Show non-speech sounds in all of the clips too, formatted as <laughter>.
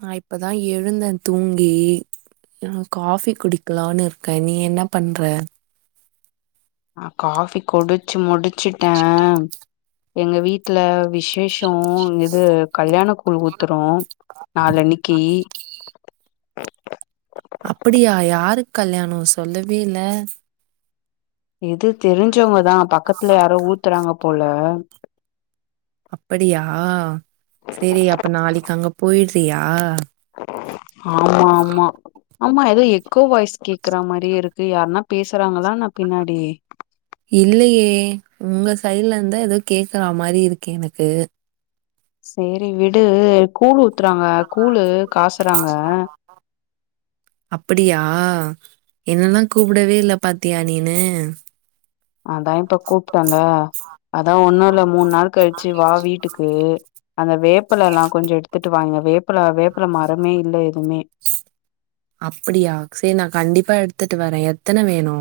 நா இப்பதா எழுந்தே தூங்கி காபி குடிக்கலானு இருக்கே நீ என்ன பண்ற ஆ காபி குடிச்சி முடி வச்சுட்டே எங்க வீட்டுல விசேஷம் இது கல்யாண கூழ் ஊத்துரோ நாலன்னிக்கி அப்படியா யாரு கல்யாணோ சொல்லவே இல்ல இது தெரிஞ்சவங்கதா பக்கத்துல யாரோ ஊத்துறாங்க போல அப்படியா செரி அப்ப நாளிக்கு அங்க போயிட் தியா ஆமா ஆமா ஆமா ஏதோ எக்கோ வயஸ் கேக்குற மாதிரிே இருக்கு யாருன்னா பேசுறாங்களா நான் பின்னாடி இல்லயே உங்க சைட்ல இருந்தா ஏதோ கேக்குற மாரி இருக்கு எனக்கு சேரி விடு கூழு ஊத்துறாங்க காசுறாங்க அப்படியா என்னல்லாம் கூப்பிடவே இல்ல பாத்தியா நீனு அதான் இப்ப கூப்பிட்டன்ல அதான் ஒன்னுல மூணு நாள் கழிச்சு வா வீட்டுக்கு அந்த வேப்பல எல்லா கொஞ்சம் எடுத்துட்டு வாங்க ப்பல வேப்பல மரமே இல்ல எதுமே அப்படியா சரி நான் கண்டிப்பா எடுத்துட்டு வரேன் எத்தனை வேணு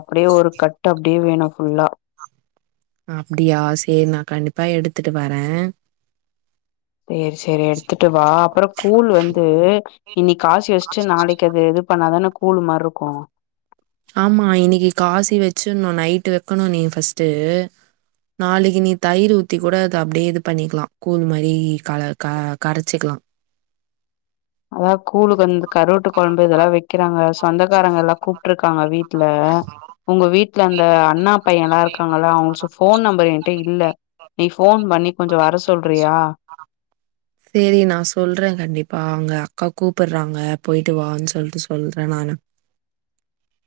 அப்படியே ஒரு கட் ட அப்படியே வேணு ஃபுல்லா அப்டியா சரி நா கண்டிப்பா எடுத்துட்டு வரே சரி சரி எடுத்துட்டு வா அப்பற கூழ் வந்து இன்னி காசு வச்சுட்டு நாளைக்கு அது இது பண்ணாதான கூழ் மாரிருக்கு ஆமா இன்னைக்கு காசி வச்சுன்னு நைட்டு வைக்கணு நீ பஸ்ட்டு நாளைக்கு நீ தயிர் ஊத்தி கூட அத அப்டியே இது பண்ணிக்கலா கூழ் மாரி கல க கரைச்சிக்கலா அதா கூலுக்கு வந்த கருவாட்டு குழம்பு இதெல்லா வைக்கிறாங்க சொந்தக்காரங்கல்லா கூப்பிட்ருக்காங்க வீட்டுல உங்க வீட்டுல அந்த அண்ணா பையல்லா இருக்காங்கள அவங்க சு போன் நம்பர் ஏங்கிட்ட இல்ல நீ போன் பண்ணி கொஞ்ச வர சொல்றியா சேரி நான் சொல்றேன் கண்டிப்பா அங்க அக்கா கூப்பிடுறாங்க போயிட்டு வான்னு சொல்ட்டு சொல்றே நானு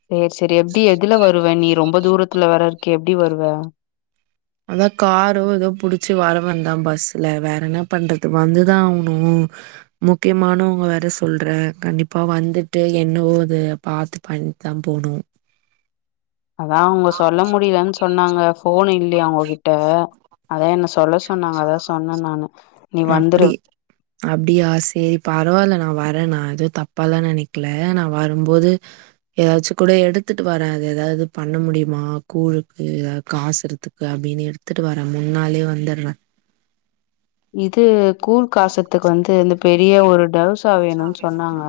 சேர் செரி எப்டி எதுல வருவ நீ ரொம்ப தூரத்துல வேற க எப்டி வருவ அதா காரோ எதொ புடிச்சு வர வந்தா பஸ்ல வேறன்ன பண்றது வந்துதா ஆவுணு முக்கியமானவுங்க வேற சொல்ற கண்டிப்பா வந்துட்டு என்னவோ அத பாத்து பண்ணித்தா போணும் அதான் அவுங்க சொல்ல முடிலன்னு சொன்னாங்க ஃபோன் இல்லியா அவுங்ககிட் ட அதா என்ன சொ நீ வந்துரு அப்டி அப்டியா சேரி பரவால நா வர் ற நா எது தப்பாலா நெனிக்கல நா வரும்போது எதாச்சு கூட எடுத்துட்டு வரே எதாது பண்ண முடியுமா கூழுக்கு காசுறதுக்கு அப்படின்னு எடுத்துட்டு வரன் முன்னாலயே வந்தர் ற இது கூழ் காசர்த்துக்கு வந்து இந்த பெரிய ஒரு டவுசா வேணுன்னு சொன்னாங்க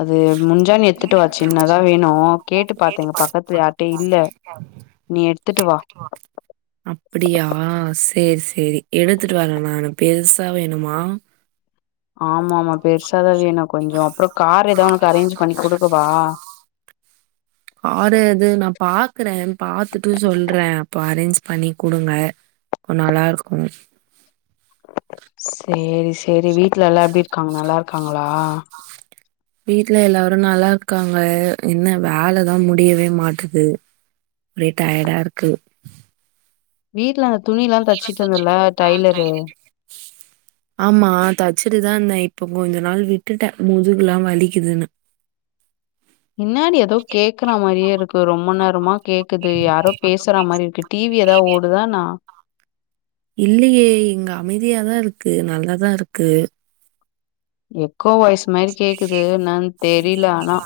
அது முஞ்ஜா நீ எத்துட்டு வா சின்னதா வேணு கேட்டு பாத்தே இங்க பக்கத்துல யார்ட்டயு இல்ல நீ எடுத்துட்டு வா சேரி சேரி எடுத்துட்டு வர நானு பெர்சா வேணுமா ஆம் மா ஆமா பெர்சாதா வேணு கொஞ்சோ அப்ற கார் எதா உனக்கு அரேஞ்ச் பண்ணி குடுக்கவா காரு அது நா பாக்குறேஜபாத்துட்டு சொல்றே அப்போ அரேஞ்ச் பண்ணி குடுங்க ப்ப நல்லாருக்கு சேரி சே சேரி வீட்ல எல்லாம் எப்டிர்க்காங்க நல்லாருக்காங்களா வீட்ல எல்லாரு நல்லார்க்காங்க என்ன வேலதா முடியவே மாட்டுது ஒரே டயடாருக்கு. வீட்ல துணில்லா தச்சிட்டு இருந்தல்ல டைலரு ஆமா தச்சிடு தான்ந்த இப்ப கொஞ்ச நாள் விட்டுட்ட முதுகுலா வலிக்குதுன்னு ன்னாடி ஏதோ கேக்குற மாறியே இருக்கு ரொம்ப நேர மா டிவி ஏதா ஓடுதா என்னா இல்லியே இங்க அமைதியாதா இருக் க்கு நல்லாதா இருக்கு எ க்கோ வாய்ஸ் மாரி கேக்குது என்னான் தெரில ஆனா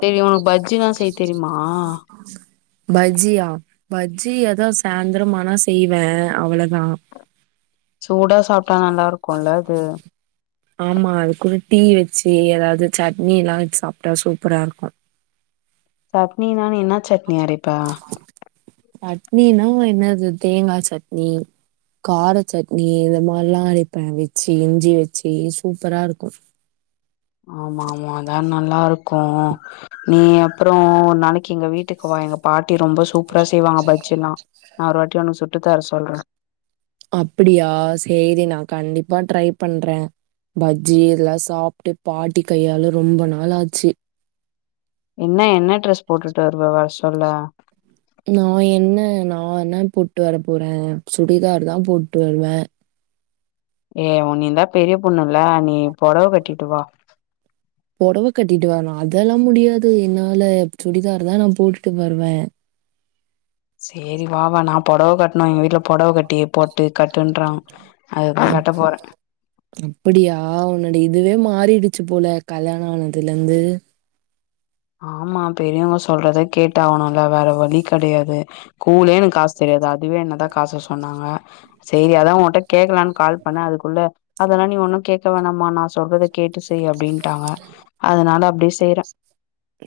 சேரி உனக்கு பஜ்ஜினா செய்ய தெரிமா பஜ்ஜியா? பஜ்ஜி அதா சாய்ந்திரமானா செய்வே அவ்வளதான் சூடா சாப் டா நல்லாருக்குல்ல அது ஆமா அது கூட டீ வச்சு எதாது சட்னிலா வச் சாப்ட்டா சூப்பராருக்கு சட்னினா நீ இன்னா சட்னி அரைப் ப்ப சட்னினா என்னது தேங்கா சட்னி கார சட்னி இந்த மாரிலா அரப்பேன் வச்சு இஞ்சி வச்சு சூப்பராருக்கும் ஆமா ஆமா அதா நல்லாருக்கு நீ அப்றம் ஒரு நாளைக்கு எங்க வீட்டுக்கு வா எங் பாட்டி ரொம்ப சூப்ரா செய்வாங்க பஜ்ஜில்லா நா ஒரு வாட்டி உனக் சுட் ட்டு தர சொல்றே அப்டியா சேரி நா கண்டிப்பா ட்ரை பண்றே பஜ்ஜி இதலா சாப்ட்டு பாட்டி கையால ரொம்ப நாளாச்சு. என்ன என்ன ட்ரெஸ் போட்டுட்டு வருவ வர சொல்ல நா என்ன நா என்ன போட்டு வர போறே சுடிதார் தா போட்டு வருவே ஏ உ நீ தா பெரிய பொண்ணு இல்ல நீ பொடவ கட்டிட்டு வா பொடவ கட்டிட்டு வரணு அதெல்லா முடியாது என்னால சுடிதார தா நா போட்டுட்டு வருவேன் சேரி வா வா நா பொடவ கட் னா எங்க வீட்ல பொடவ கட்டி போட்டு கட்டுன்றா அதுதா அப் கட்ட போறேன் அப்படியா உன்னோட இதுவே மாறிடுச்சு போல கல்யாணம் ஆனதுல இருந்து ஆமா பெரியவங்க சொல்றத கேட்டாகணுல்ல வேற வலி கெடையாது கூலே எனக் காசு தெரியாது அதுவே என்னதா காச சொன்னாங்க சேரி அதா உன்ட்ட கேக்கலான்னு கால் பண்ணே அதுக்குள்ள அதெல்லா நீ ஒண்ணு கேட்க வேணாம்மா நா சொல்றத கேட்டு செய் அப்டின்னு டாங்க அதனால அப்டியே செய்றே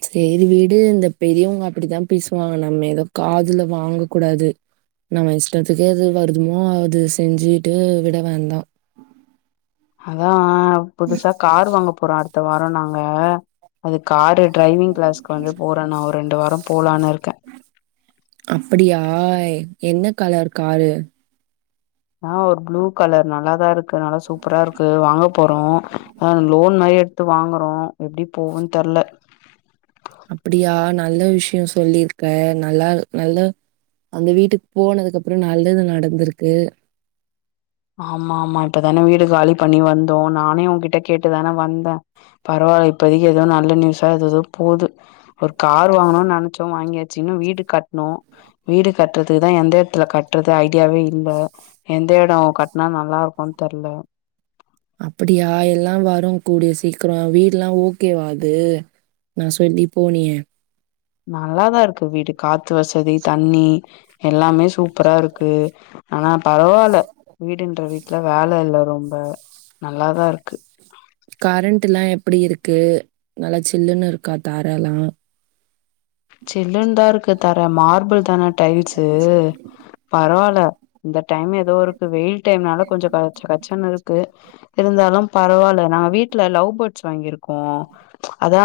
செரி விடு இந்த பெரியவங்க அப்படிதா பேசுவாங்க நம்ம ஏது காதுல வாங்க கூடாது நம்ம இஷ்டத்துக்கே அது வருதுமோ அது செஞ்சுட்டு விட வேண்டா அதா ஆ புதுசா கார் வாங்க போறோ அடுத் த்த வாரோ நாங்க அது காரு டிரைவிங் கிளாஸ்க்கு வந்து போறே நா ஒரு ரெண்டு வாரம் போலான்னு இருக்கே அப்டியா என்ன கலர் காரு ஆஹ் ஒரு ப்ளூ கலர் நல்லாதா இருக்கு நல்லா சூப்பரா இருக்கு வாங்க போறோ லோன் மாரி எடுத்து வாங்குறோ எப்டி போகுன்னு தெர்ல அப்படியா நல்ல விஷயம் சொல்லியிருக்க நல்லா நல்ல அந்த வீட்டுக்கு போனதுக்கு அப்புறம் நல்லது நடந்திருக்கு ஆமா ஆமா இப்பதானே வீடு காலி பண்ணி வந்தோ நானே உன்கிட்ட கேட்டுதானே வந்தே பரவாயில்ல இப்பதைக்கு ஏதோ நல்ல நியூஸா ஏததோ போது ஒரு கார் வாங்கணுனு நெனச்சோ வாங்கியாச்சு வீடு கட்ணும் வீடு கட்டுறதுக்குதா எந்த எடத்துல கட்டுறது ஐடியாவே இல்ல எந்த எடம் கட்னா நல்லா இருக்குன்னு தெர்ல அப்படியா எல்லா வரும் கூடிய சீக்கிரம் வீடுல்லா ஓகேவா அது நா சொல்லி போனியே நல்லாதா இருக்கு வீடு காத்து வசதி தண்ணி எல்லாமே சூப்பரா இருக்கு ஆனா பரவால்ல வீடுன்ற வீட்டுல வேல இல்ல ரொ ரொம்ப நல்லாதா இருக்கு கரண்ட்ல்லா எப்படி இருக்கு நல்லா சில்லுன்னு இருக்கா தரல்லா சில்லுன்னு தா இருக்கு தர மார்பிள் தான டைல்ஸு பரவால்ல இந்த டைம் ஏதோ இருக்கு வெயில் டைம்னால கொஞ்சம் கச்ச கச்சன்னு இருக்கு இருந்தாலும் பரவால்ல நாங்க வீட்டுல லவ் பேர்ட்ஸ் வாங்கிருக்கோ அதா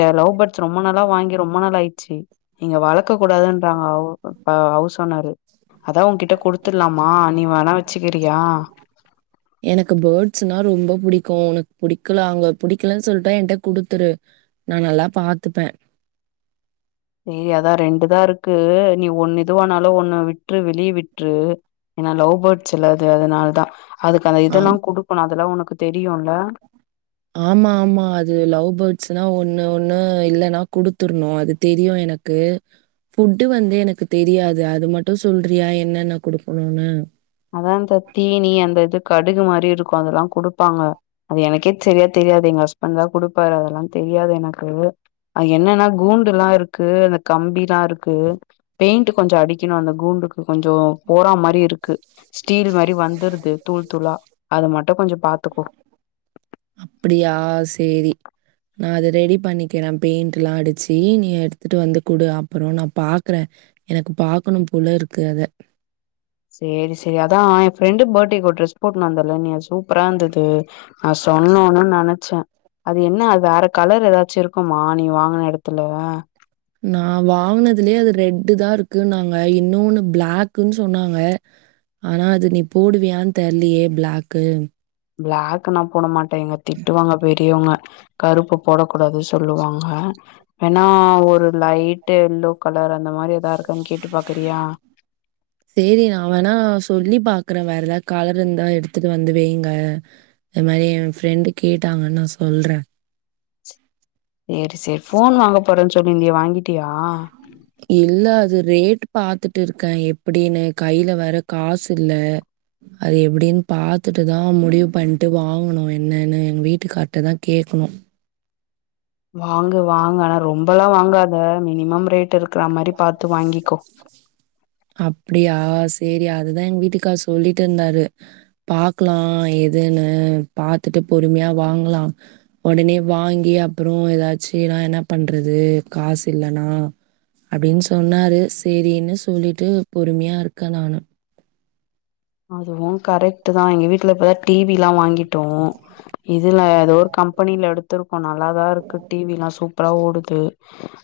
த லவ் பேர்ட்ஸ் ரொம்ப நல்ல வாங்கி ரொம்ப நாளா ஆயிட் ம் இங்க வளக்க கூடாதுன்றாங்க <unintelligible> ஹவுஸ் ஓனர்ரு அதா உன்கிட்ட குடுத்துடலாமா நீ வேண வச்சுக்கிறியா பிடிக்கு உனக்கு பிடிக்கல அவங்க பிடிக்கலன்னு சொல்ட்டா என்ட குடுத்துரு நா நல்லா பாத்தப்பே <unintelligible> அதா ரெண்டுதா இருக்கு நீ ஒண்ணு இதுவனாலு ஒண்ணு விட்டுறு வெளிய விட்டுறு ஏன்னா லவ் பேர்ட்ஸ் செல்லது அதனாலதா அதுக்கு அந்த இதெல்லா ஆம். குடுக்கணு அதெல்லா உனக்கு ப்ப தெரியுல்லா ஆமா ஆமா அது லவ் பேர்ட்ஸ்னா ஒண்ணு ஒண்ணு இல்லன்னா குடுத்துருணு அது தெரியு எனக்கு ஃபுட்டு வந்து எனக்கு தெரியாது அது மட்டும் சொல்றியா என்னன்ன குடுக்கணும்னு அதா இந்த தீனி அந்த இதுக்கு கடுகு மாரி இருக்கு அதெல்லா குடுப்பாங்க அது எனக்கே சரியா தெரியாது எங்க ஹஸ்பண்ட் தா குடுப் பாரு அதெல்லா தெரியாது எனக்கு அது என்னன்னா கூண்டு எல்லா இருக் க்கு அந்த கம்பில இருக்கு பெயிண்ட் கொஞ்சோ அடிக்கணு அந்த கூண்டுக்கு கொஞ்சோ போறா மாரி இருக்கு ஸ்டீல் மாரி வந்துருது தூள் துளா அது மட் அப்படியா சரி நா அதுத் ரெடி பண்ணிக்கிறே பெயிண்ட்லா அடிச்சு நீ எடுத்துட்டு வந்து குடு அப்புறோ நா பாக்குறே எனக்கு பாக்கணும் போல இருக்கு அத. செரி செரி அதா என் ஃப்ரெண்டு பட்டேக்கு ஒரு ட்ரெஸ் போட்ன்னு வந்தல நீ சூப்பரா இந்தது ஆ சொன்னேன்னு நெனச்சே அது என்ன அது வேற கலர் ஏதாச்சு இருக்குமா நீ வாங்கின இடத்துல நா வாங்கினதுலயே அது ரெட்டு தா இருக்கு நாங்க இன்னொன்னு பிளக்குன்னு சொன்னாங்க ஆனா அது நீ போடுவியான்னு தெர்லையே பிளாக்கு பிளாக் நா போட மாட் டே எங்க திட்டுவாங்க பெரியவங்க கருப்பு போடக்க கூடாது சொல்லுவாங்க ஏணா ஒரு லைட்ட எல்லோ கலர் அந்த மாரி எதா இருக்கன்னு கேட்டு பாக்குறியா செரி நா வேணா சொல்லி பாக்குறேன் வேற ஏதாவது கலர் இருந்தா எடுத்துட்டு வந்து வெய்ங்க அது மாரி என் ஃப்ரெண்டு கேட்டாங்கன்னு நா சொல்றே செரி செரி ஃபோன் வாங்கப் போறேன்னு சொல்லிருந்திய வாங்கிட்டியா இல்ல அது ரேட் பாத்துட்டு இருக்கே எப்டின்னு கையில வேர காசு இல்ல அது எப்டின்னு பாத்துட்டுதா முடிவு பண்ட்டு வாங்கணு என்னன்னு எங்க வீட்டுக்கார் கிட்ட தா கேக்கணு வாங்க வாங்க ஆனா ரொம்பல்லா வாங்காத மினிமம் ரேட் இருக் அப்டியா செரி அதுதா எங்க வீட்டுக்கார் சொல்லிட்ருந்தாரு பாக்கலா எதுன்னு பாத்துட்டு பொறுமையா வாங்கலா உடனே வாங்கி அப்றோ ஏதாச்சினா என்ன பண்றது காசு இல்லன்னா அப்டின் சொன்னாரு செரின்னு சொல்லிட்டு பொறுமையா இருக்கே நானு அதுவு கரெக்ட்டு தா எங்க வீட்டுல இப்தா டி வி எல்லா வாங்கிட் டோ இதுல ஏதோ ஒரு கம்பெனில எடுத் இப்ப நல்லாதான் இருக்கு டிவிலாம் சூப் சூப்பர் ஆ ஓடுது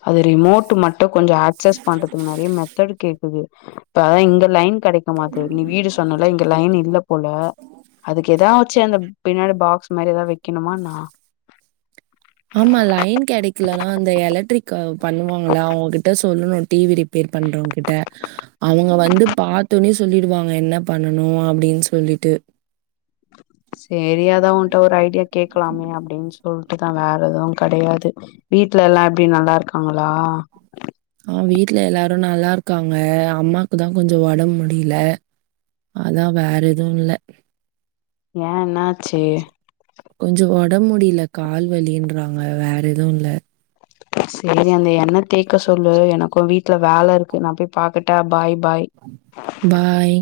அது ரிமோட் மட்டு கொஞ்சம் ஆக்சஸ் பண்றதுக்கு நிறைய மெத்தட் கேடக்குது <inaudible> இப்ப இங்க லைன் கிடைக்க மாட்டது நீ வீடு சுத் நால இங்க லைன் இல்ல போல அதுக்கு எதாவச்சு அந்த பின்னாடி பாக்ஸ் மாரி எதாது வைக்கணுமான்னா ஆமா லைன் கெடைக்லனா அந்த எலக்ட்ரிக் அ பண்ணுவாங்கல்ல அவங்கிட்ட சொல்லுணு டிவி ரிப்பேர் பண்றவங்கிட்ட அவுங்க வந்து பாத்தோனே சொல்லிடுவாங்க என்ன பண்ணணு அப்டின் சொல்லிட்டு சேரி அதா உன்ட்ட ஒரு ஐடியா கேக்கலாமே அப்டின் சொல்ட்டுதா வேற எதுவும் கெடையாது வீட்ல எல்லா எப்டி நல்லாருக்காங்களா அ வீட்ல எல்லாரு நல்லாருக்காங்க அம்மாக்குதா கொஞ்சோ ஒடம்முடில அதா வேற எதுவு இல்ல ஏ என்னாச்சு கொஞ்சோ ஒடம்முடியல கால் வலின்றாங்க வேற எதுவு இல்ல சேரி அந்த என்ன தேக்க சொல்லு எனக்கு வீட் ல வேல இருக்கு நா போய் பாக்குட்டா பாய் பாய் பாய்.